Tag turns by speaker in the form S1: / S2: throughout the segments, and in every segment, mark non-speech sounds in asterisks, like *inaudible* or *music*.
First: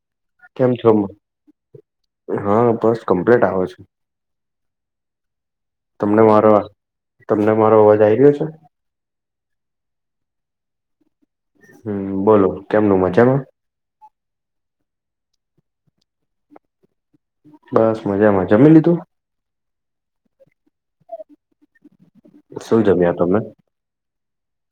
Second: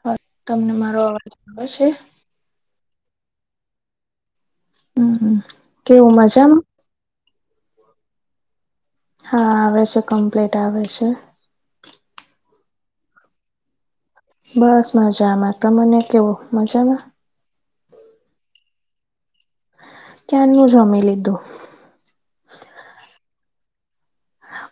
S1: હ
S2: કેમ
S1: તમને
S2: છો
S1: મારો અવાજ આવે છે.
S2: હા બસ કમ્પ્લીટ આવે છે.
S1: હમ કેવું મજામાં
S2: તમને મારો અવાજ આયી રહ્યો છે.
S1: હા આવે છે કમ્પ્લીટ આવે છે.
S2: હમ બોલો કેમનું મજામાં.
S1: બસ મજામાં ત મને ક્યો મજામાં.
S2: બસ મજામાં જમી લીધું.
S1: ક્યારનું જમી લીધું.
S2: શું જમ્યા તમે.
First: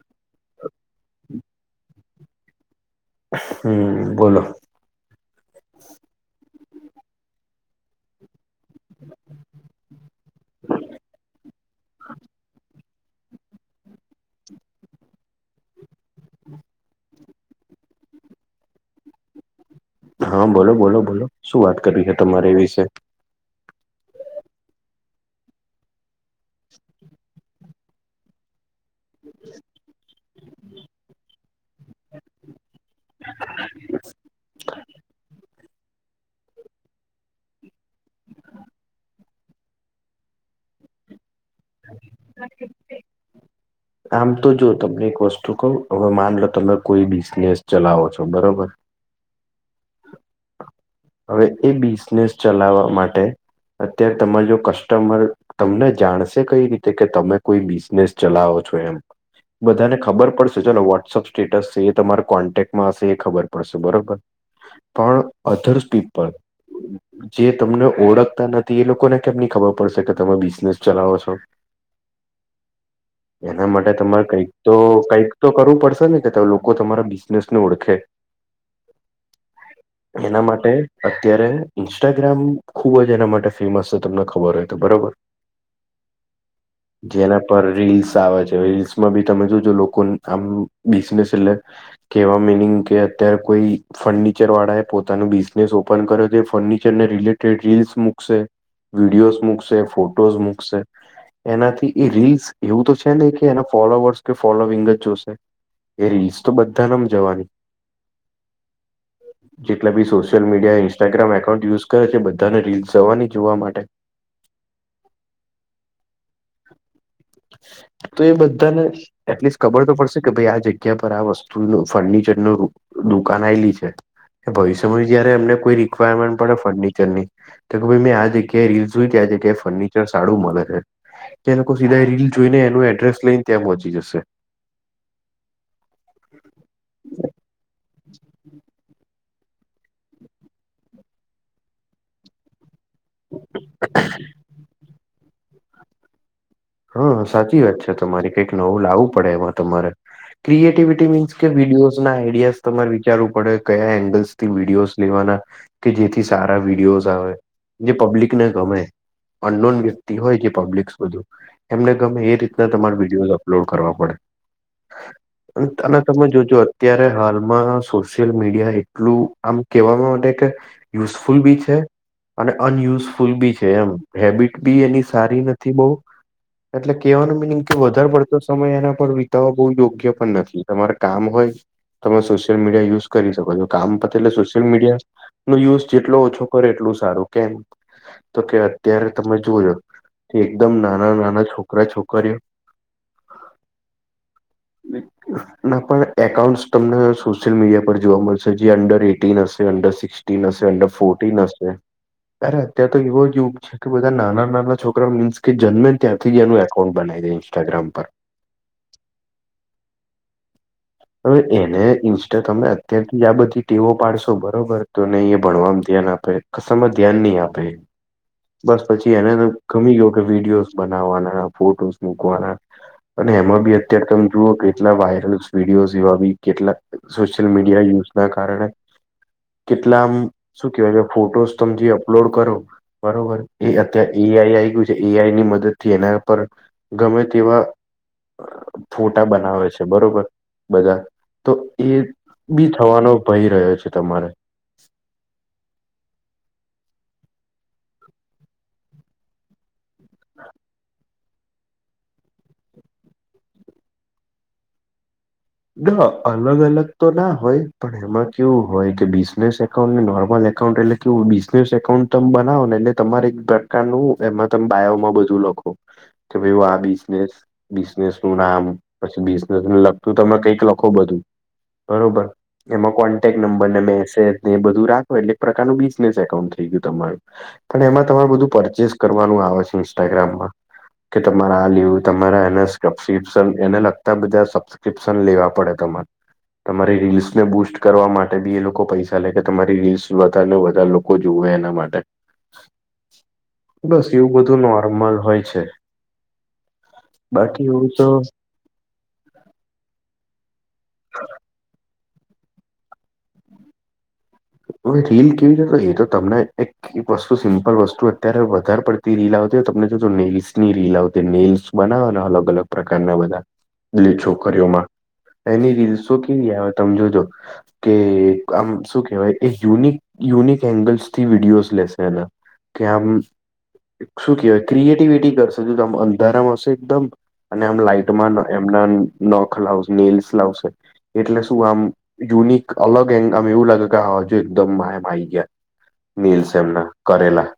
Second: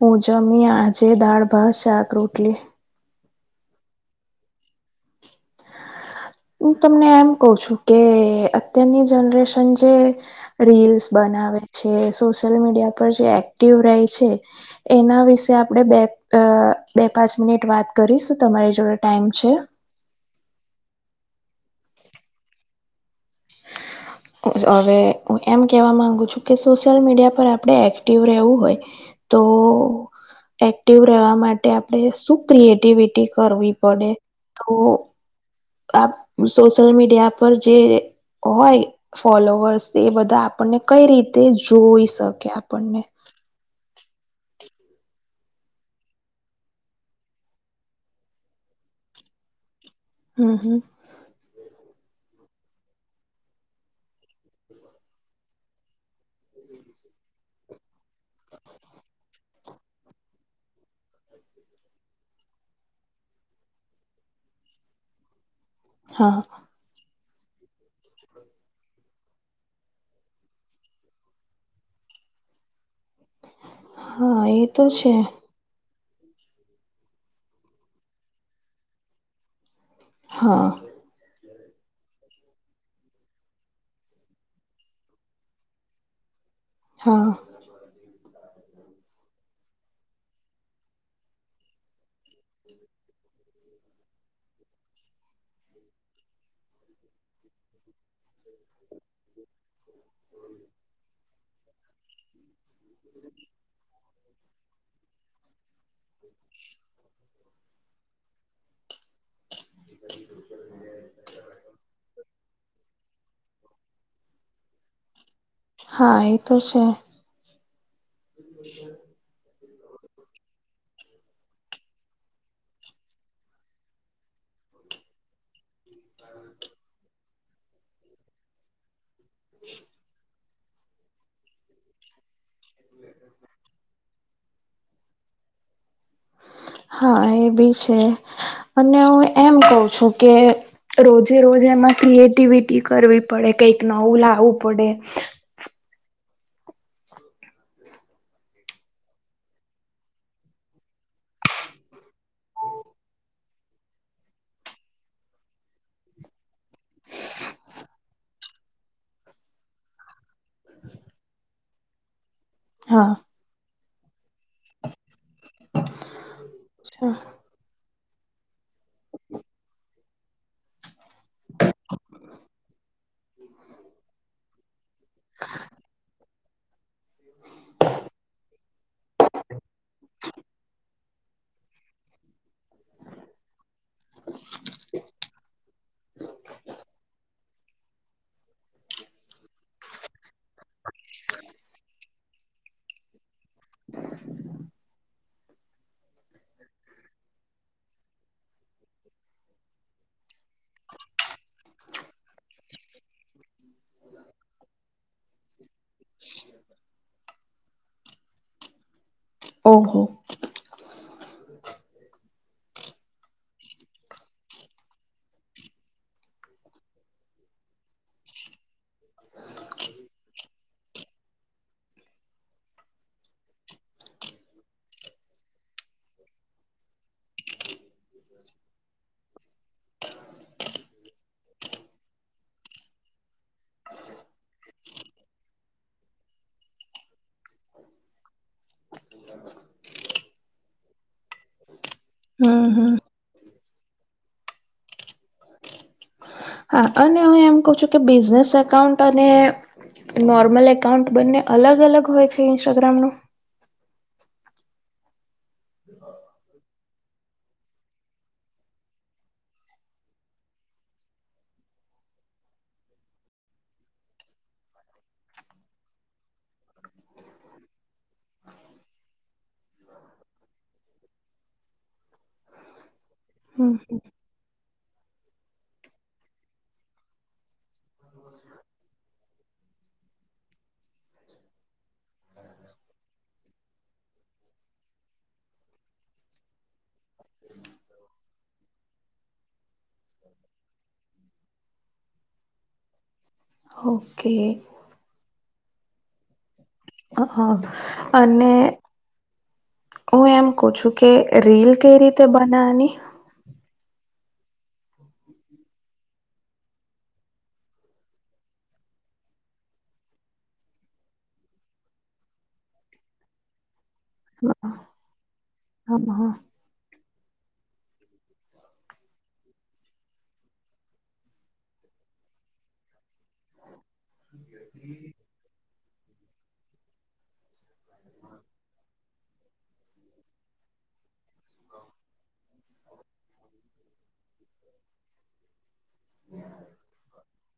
S1: હું જમી આજે દાળ ભાત શાક રોટલી.
S2: હમ બોલો.
S1: હું તમને એમ કહું છું કે અત્યારની જનરેશન જે. રીલ્સ બનાવે છે સોશિયલ મીડિયા પર જે એક્ટિવ રહે છે. એના વિશે આપણે બે પાંચ મિનિટ વાત કરીશું તમારી જોડે ટાઈમ છે.
S2: હા બોલો બોલો બોલો શું વાત કરવી છે તમારે એ વિશે. *inaudible*
S1: હવે હું એમ કહેવા માગુ છું કે સોશિયલ મીડિયા પર આપણે એક્ટિવ રહેવું હોય. તો એક્ટિવ રહેવા માટે આપણે શું ક્રિએટ એક્ટિવિટી કરવી પડે તો આપ સોશિયલ મીડિયા પર જે હોય ફોલોવર્સ એ બધા આપણને કઈ રીતે જોઈ શકે આપણને
S2: *inaudible* આમ તો જો તમને એક વસ્તુ કહું હવે માનલો તમે કોઈ બિઝનેસ ચલાવો છો બરોબર.
S1: હમ હમ
S2: હવે એ બિઝનેસ ચલાવવા માટે અત્યારે તમાર જો કસ્ટમર તમને જાણશે કઈ રીતે કે તમે. કોઈ બિઝનેસ ચલાવો છો એમ. બધાને ખબર પડશે ચલો વોટ્સઅપ સ્ટેટસ છે એ તમારા કોન્ટેક્ટમાં હશે એ ખબર પડશે બરોબર. પણ અધર્સ પીપલ
S1: હા
S2: જે તમને ઓળખતા નથી એ લોકોને કેમની ખબર પડશે કે તમે બિઝનેસ ચલાવો છો. એના માટે તમારે
S1: હા
S2: કઈક
S1: એ
S2: તો
S1: છે
S2: કઈક. તો કરવું પડશે ને કે લોકો તમારા બિઝનેસને ઓળખે. એના
S1: હા
S2: માટે અત્યારે ઇન્સ્ટાગ્રામ ખુબ જ એના માટે ફેમસ છે તમને ખબર હોય તો બરોબર.
S1: હા
S2: જેના પણ રીલ્સ આવે છે રીલ્સમાં બી તમે જોજો લોકો આમ બિઝનેસ એટલે કેવા મિનિંગ કે અત્યારે કોઈ ફર્નિચર વાળા એ પોતાનું બી પેજ ઓપન કરો જે ફર્નિચરને રિલેટેડ રીલ્સ મૂકશે વિડીયોઝ મૂકશે ફોટોઝ મૂકશે. એનાથી એ રીલ્સ એવું તો છે ને કે એના ફોલોવર્સ કે ફોલોવિંગ જ જોશે. એ રીલ્સ તો બધાને જવાની જેટલા બી સોષ social media Instagram account use કરે છે બધાને રીલ્સ જવાની જોવા માટે
S1: હા એ તો છે.
S2: તો એ બધાને એટલીસ્ટ ખબર તો પડશે કે ભાઈ આ જગ્યા પર આ વસ્તુનો ફર્નિચરનો રૂપ દુકાન આયલી છે. ભવિષ્યમાં જયારે એમને કોઈ રિક્વાયરમેન્ટ પડે ફર્નિચરની કે ભાઈ મેં આ કે રીલ જોઈ ક્યાં છે કે ફર્નિચર સારુ મળે છે. એ લોકો સીધા રીલ જોઈને એનું એડ્રેસ લઈને ત્યાં પહોચી જશે
S1: હા એ બી છે અને હું એમ કહું છું કે રોજે રોજે એમાં ક્રિએટિવિટી. કરવી પડે કઈક નવું લાવવું પડે
S2: હા હા સાચી વાત છે તમારે કઈક નવું લાવવું પડે એમાં તમારે ક્રિએટિવિટી મીન્સ કે વિડીયોઝના આઈડિયાસ તમારે વિચારવું પડે કયા એંગલ્સ થી વિડીયોઝ લેવાના. કે જેથી સારા વિડીયોઝ આવે જે પબ્લિકને ગમે અનનોન વ્યક્તિ હોય જે પબ્લિક બધું એમને ગમે એ રીતના તમારે
S1: હા
S2: વિડીયોઝ અપલોડ કરવા પડે આન તમે જોજો અત્યારે હાલ. માં સોશિયલ મીડિયા એટલું આમ કેવામાં માટે કે યુઝફુલ બી છે. અને અનયુઝફુલ બી છે એમ હેબિટ બી એની સારી નથી બહુ એટલે કેહેવાનું મિનિંગ કે વધારે પડતો સમય એના પર વિતાવવા બહુ યોગ્ય પણ નથી તમારે કામ હોય તમે સોશિયલ મીડિયા યુઝ કરી શકો છો કામ એટલે સોશિયલ મીડિયા નો યુઝ જેટલો ઓછો કરે એટલું સારું કેમ? તો કે અત્યારે તમે જોયો કે એકદમ નાના નાના છોકરા છોકરા કરયુ. ના પણ એકાઉન્ટસ તમને સોશિયલ મીડિયા પર જોવા મળશે જે અંડર એટીન હશે અંડર સિક્સ. ન હશે અંડર ફોર્ટીન હશે. અરે અત્યારે તો એવો જ ઉપગ છે કે બધા નાના નાના છોકરા મીન્સ કે જન્મે ત્યાંથી એનું એકાઉન્ટ બનાવી દે ઇન્સ્ટાગ્રામ પર
S1: ઓહો
S2: હવે એને ઇન્સ્ટા તમે અત્યારથી આ બધી ટેવો પાડશો બરોબર તો ને એ ભણવાવામાં ધ્યાન આપે કસમાં ધ્યાન નહીં આપે બસ પછી એને ગમી ગયો કે વિડીયોસ બનાવવાના ફોટોસ મૂકવાના અને એમાં બી અત્યારે તમે જુઓ કે એટલા વાયરલ છે. વિડીયોઝ એવા બી કેટલાક સોશિયલ મીડિયા યુઝ ના કારણે કેટલા આમ શું કેહેવાય કે ફોટોસ તમે જે અપલોડ કરો. બરોબર એ અત્યારે એઆઈ આઈ ગયું છે એઆઈ ની મદદ થી એના પર ગમે તેવા ફોટા બનાવે છે બરોબર. બધા તો એ
S1: હમ
S2: બી
S1: હમ
S2: થવાનો ભય રહ્યો છે તમારે
S1: હા અને હું એમ કઉ છું કે બિઝનેસ એકાઉન્ટ અને નોર્મલ એકાઉન્ટ બંને અલગ અલગ હોય છે, ઇન્સ્ટાગ્રામનુ
S2: ના અલગ અલગ તો ના હોય પણ એમાં કેવું હોય કે બિઝનેસ એકાઉન્ટને નોર્મલ એકાઉન્ટ એટલે બિઝનેસ એકાઉન્ટ તમે બનાવો ને એટલે તમારે એક પ્રકારનું એમાં તમે બાયોમાં બધું લખો. કે ભાઈ આ બિઝનેસ બિઝનેસ નું નામ પછી બિઝનેસને લગ તું તમે કંઈક લખો બધું બરોબર એમાં કોન્ટેક્ટ
S1: હમ
S2: નંબરને મેસેજ ને એ બધું રાખો એટલે એક પ્રકારનું બિઝનેસ એકાઉન્ટ થઈ ગયું તમારું. પણ એમાં તમારે બધું પરચેસ કરવાનું આવે છે ઇન્સ્ટાગ્રામમાં કે તમારા આ લીવ તમારા એના એને લગતા બધા સબ પ્શન લેવા પડે તમારે તમારી રીલ્સને બુસ્ટ કરવા માટે બી એ લોકો પૈસા લે કે તમારી રીલ્સ વધ ને વધારે લોકો લોકો જોુવે એના માટે બસ એવું
S1: ઓકે
S2: બધું નોર્મલ હોય છે.
S1: હા
S2: બાકી એવું તો
S1: અને હું એમ કું છુ, કે રીલ કઈ રીતે બનાવવાની
S2: રીલ કેવી છે તો એ તો તમને એક એક વસ્તુ સિમ્પલ વસ્તુ અત્યારે વધારે પડતી રીલ આવતી હોય તમને જો નેલ્સની રીલ આવતી નેલ્સ બનાવો અલગ અલગ પ્રકારના બધા છોકરીઓમાં એની રીતે
S1: હા
S2: શું
S1: હા
S2: કેવી આવે તમે જોજો કે આમ શું કેહેવાય એ યુનિક યુનિક એંગલ્સ થી વિડીયોઝ લેશે એના કે આમ શું કેહેવાય ક્રિએટિવિટી કરશે ત તમે અંધારામાં હશે એકદમ અને આમ લાાઈટમાં એમના નખ લાવ નેલ્સ લાવશે. એટલે શું આમ યુનિક અલગ એંગ આમ એવું લાગે કે હજુ એકદમ એમ આ આવી ગયા. નીલસ એમના કરેલા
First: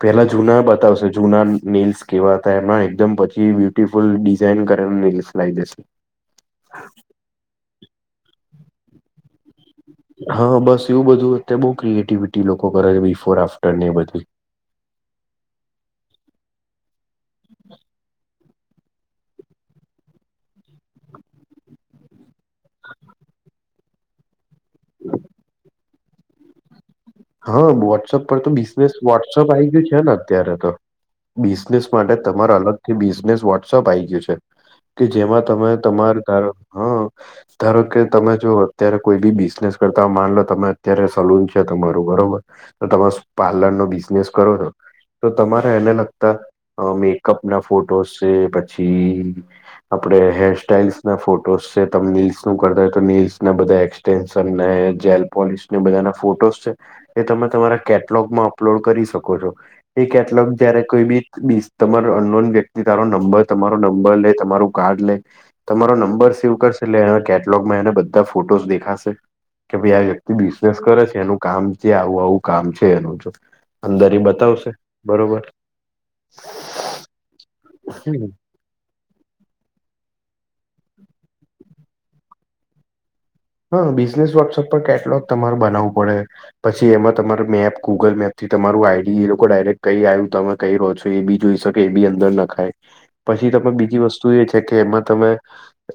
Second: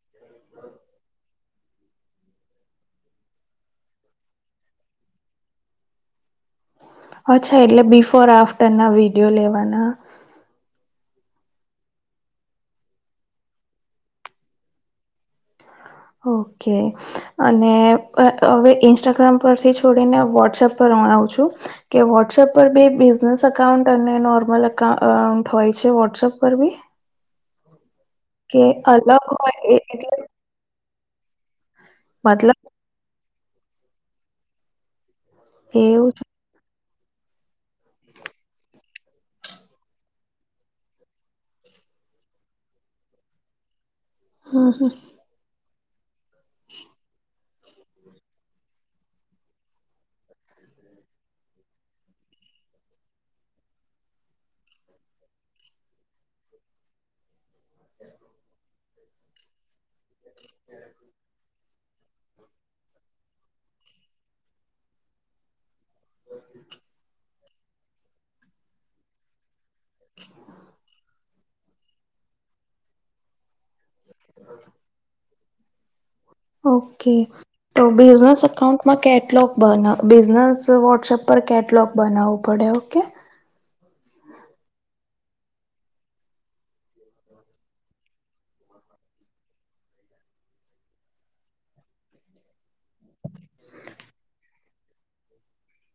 S2: પેલા જૂના બતાવશે જૂના નીલ્સ કેવા હતા એમમાં એકદમ પછી બ્યુટીિફુલ ડિઝઇન કરેલા નીલ્સ લાવી દેશે. હા
S1: અચ્છા એટલે બિફોર આફ્ટર ના વિડીિયો લેવાના.
S2: હા બસ એવું બધું અત બહુ ક્રિએટિવિટી લોકો કરે છે બિફોર આફ્ટર ને એ બધું
S1: ઓકે અને હવે ઇન્સ્ટાગ્રામ પરથી છોડીને વોટ્સએપ પર મણાવું છુ. કે વોટ્સઅપ પર બી બિઝનેસ અાઉન્ટ અને નોર્મલ અઉન્ટ હોય છે વોટ્સઅપ પર બી
S2: હા વોટ્સઅપ પર તો
S1: કે
S2: બિઝનેસ
S1: અલગ
S2: વોટ્સઅપ
S1: હોય
S2: આવી
S1: એ
S2: ગયું છે ને
S1: એટલે
S2: અત્યારે તો બિઝનેસ માટે તમારા
S1: મતલબ
S2: અલગથી બિઝનેસ વોટસઅપ આવી ગયુ છે, કે જેમાં તમે
S1: એવું
S2: તમાર
S1: છે
S2: ધારો હા ધારો કે તમે જો અત્યારે કોઈ બી બિઝનેસ કરતા માન લો તમે અત્યારે સલૂન છે, તમાર બરોબર તો તમે પાર્લર નો બિઝનેસ કરો છો.
S1: હમ હમ
S2: તો તમારે એને લગતા મેકઅપ ના ફોટો છે, પછી આપડણે હેર સ્ટાઈલ્સ ના ફોટોસ છે, તમે નીલ્સું કરતા હોય તો નીલ્સ ના બધા એ સસર ને જેલ પોલસ ને બધા ના ફોટોસ છે. એ તમે તમારા કેટલોગમાં અપલોડ કરી શકો છો એ કે મતલબ જયારે કોઈ બી બી તમાર અનનોન વ્યક્તિ તારો નંબર તમારો નંબર લે તમારું કાર્ડ લે તમારો નંબર સેવ કરશે એ એના કેટલોગમાં એને બધા બધ ફોટોસ દેખાશે કે ભાઈ આ વ્યક્તિ બિઝનેસ કરે છે, એ કામ જે આવું આવું કામ છે એનું જો અંદર બતાવશે બરોબર હા
S1: ઓકે તો બિઝનેસ અકાઉન્ટ માં કેટલોગ બનાવ બિઝનેસ વોટ્સએપ પર કેટલોગ બનાવવું પડે ઓકે
S2: હા બિઝનેસ વોટ્સઅપ પર કેટલોગ તમારે બનાવવું પડે પછી એમાં તમાર મેપ ગુગલ મેપથી તમારું આઈડી એ લોકો ડાયરેક્ટ કઈ આવ્યું તમે કઈ રહો છો એ બી જોઈ શકે એ બી અંદર ના ખાય પછી તમે બીજી વસ્તુ એ છે કે એમાં તમે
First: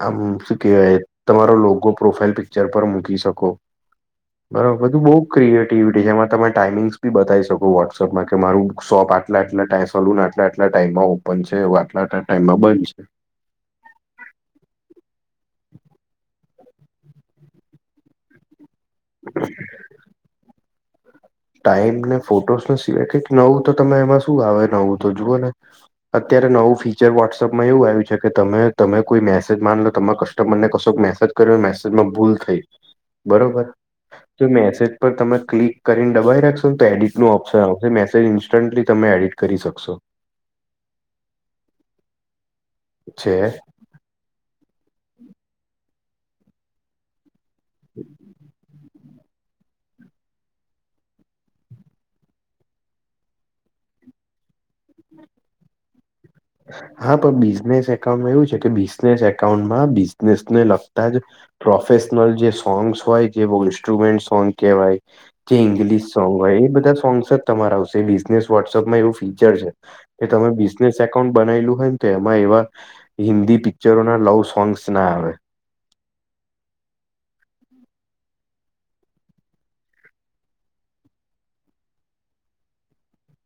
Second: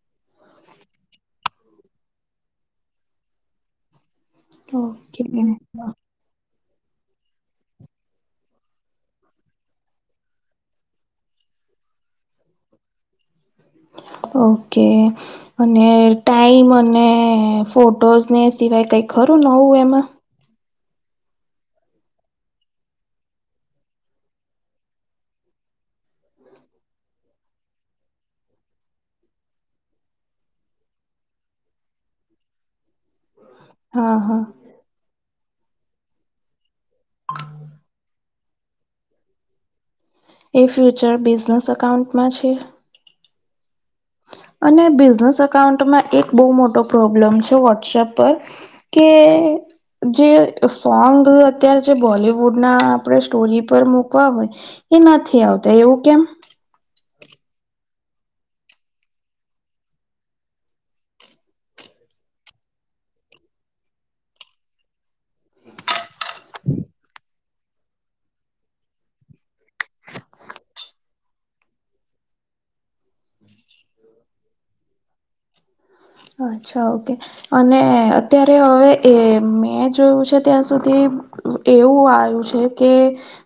S2: આમ શું કેવાય તમારો લોગો પ્રોફાઈલ પિક પિકચર પર મૂકી શકો બરોબર બધું બ
S1: ઓકે
S2: ક્રિએટિવિટી છેમાં ત ટાઈમિંગસ બી બતાવી શકો વોટ્સઅપમાં કે મારું શોપ આટલા આટલા સલૂન આટલા આટલા ટાઈમ આવ પણ છે વાટલાટલા ટાઈમમાં બંધ છે.
S1: ઓકે અને ટાઈમ અને ફોટોઝ ને સિવાય કઈ ખરું નવું એમાં
S2: ટાઈમ ને ફોટોસ સિવાય કઈક નવું તો તમે એમાં શું આવે નવું તો જુઓ ને અત્યારે નવું ફીચર વોટ્સઅપમાં એવું આવ્યું છે કે તમે તમે કોઈ મેસેજ માન લો તમા કસ તમનૅ કશો મેસેજ કર્યો મેસેજમાં ભૂલ થઈ બરોબર
S1: હા હા.
S2: તો મેસેજ પર તમે ક્લિક કર પીન દબાઈ રાખશો તો એડિટ ન ઓપ્શન આવશે મેસેજ ઇન્સ્ટન્ટલી તમે એડિટ કરી શકશો
S1: એ ફ્યુચર બિઝનેસ અકાઉન્ટમાં છે
S2: છે
S1: અને બિઝનેસ અકાઉન્ટમાં એક બહુ મોટો પ્રોબ્લેમ છે વોટ્સપ પર કે જે સોંગ અત્યારે જે બોલિવુડ ના આપણે સ્ટોરી પર મૂકવા હોય એ નથી આવતા એવું કેમ
S2: હા પણ બિઝનેસ એકાઉન્ટમાં એવું છે કે બિઝનેસ એકાઉન્ટમાં બિઝનેસને લગતા જ પ્રોફેશનલ જે સોંગ્સ હોય જે બહ ઇન્સ્ટ્રુમેન્ટ સોંગ કહેવાય જે ઇંગ્લિશ સોંગ હોય એ બધા સોંગ્સ જ તમારે આવશે બિઝનેસ વોટ્સઅપમાં એવું ફીચર છે કે તમે બિઝનેસ એકાઉન્ટ બનાયેલું હોય ને તો એમાં એવા હિન્દી પિક્ચરો ના લવ સોંગ્સ ના આવે
S1: અચ્છા ઓકે અને અત્યારે હવે એ મેં જોયું છે ત્યાં સુધી એવું આવ્યું છે કે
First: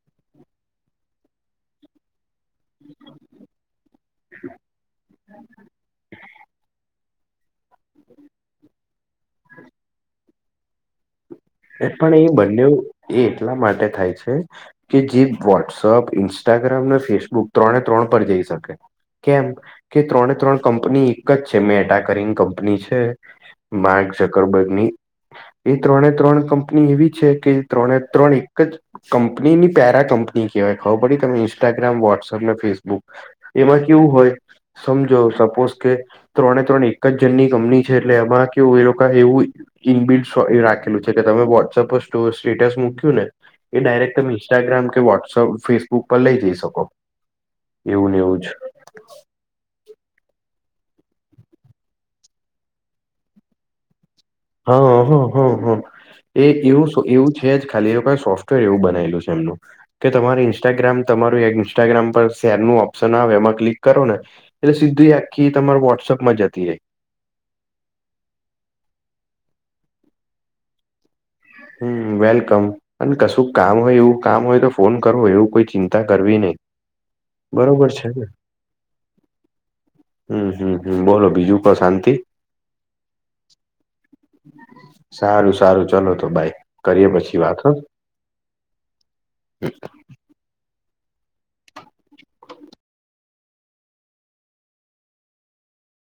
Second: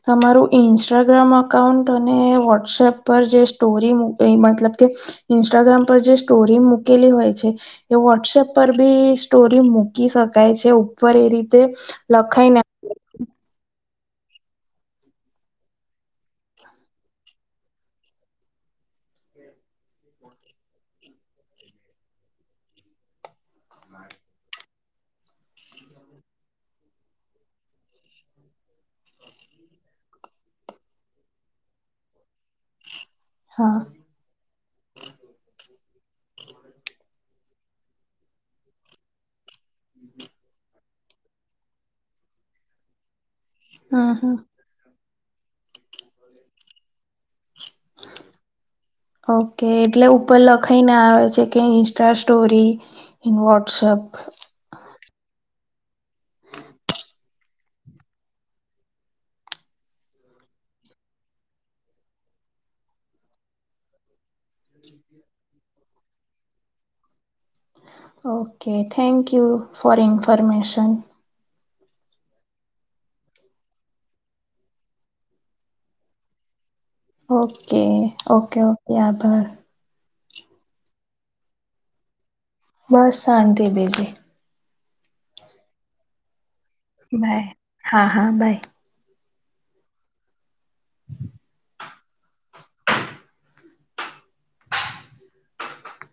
S1: તમારું ઇન્સ્ટાગ્રામ અકાઉન્ટ અને વોટ્સએપ પર જે સ્ટોરી મુકી મતલબ કે ઇન્સ્ટાગ્રામ પર જે સ્ટોરી મુ કેલી હોય છે એ વોટ્સપ પર બી સ્ટોરી મૂકી શકાય છે પર એ રીતે
S2: એ પણ એ
S1: લખાઈને
S2: બંને એ એટલા માટે થાય છે કે જે વોટ્સઅપ ઇન્સ્ટાગ્રામ ને ફેસબુક ત્રણે ત્રણ પર જઈ શકે કેમ કે ત્રણે ત્રણ કંપની એક જ છે મેટા કરીને કંપની છે બાઘ ચકરબગની એ ત્રણે ત્રણ કંપની એવી છે કે ત્રણે ત્રણ એક જ કંપનીની પેરા કંપની કેવાય ખબર પડી તમે ઇન્સ્ટાગ્રામ વોટ્સઅપ ને ફેસબુક
S1: હા
S2: એમાં કેવું હોય સમજો સપોઝ કે ત્રણે ત્રણ એક જ જનની કંપની છે એટલે એમાં કેવું એ લોકો એવું ઇન બિલ્ડ રાખેલું છે કે તમે વોટ્સઅપ પર સ્ટેટસ મૂક્યું ને એ
S1: હમ
S2: ડાયરેક્ટ તમે
S1: હમ
S2: ઇન્સ્ટાગ્રામ કે વોટ્સઅપ ફેસબુક પર લઈ જઈ શકો એવું ને એવુંજ
S1: ઓકે એટલે ઉપર લખાઈને આવે છે કે ઇન્સ્ટા સ્ટોરી ઇન વટ્સઅપ
S2: હા હા હમ હમ એક એવું એવું છે જ ખાલી એવુ કઈ સોફ્ટવેર એવું બનાયલું છે એમનું કે તમારે ઇન્સ્ટાગ્રામ તમારુંવવવ ચવવ ઇન્સ્ટાગ્રામ પર શેર નું ઓપ્શન આવે એમાં ક્લિક કરો ને એટલે સીધી આખી તમારે વોટ્સઅપમાં જતી રહેાય
S1: ઓકે થેન્ક્યુ ફોર ઇન્ફોરમેશન
S2: હ વેલકમ અને કશું કામ હોય એવું કામ હોય તો ફોન કરવો એવું કોઈ ચિંતા કરવી નહી
S1: ઓકે
S2: બરોબર છે ને
S1: ઓકે ઓકે આભાર
S2: હમ હમ બોલો બીજું કો શાંતિ
S1: બસ શાંતિ બીજી
S2: સારું સારું ચલો તો ભાઈ કરીએ પછી
S1: બાય
S2: વાતો
S1: હા હા બાય
S2: હ
S1: હમ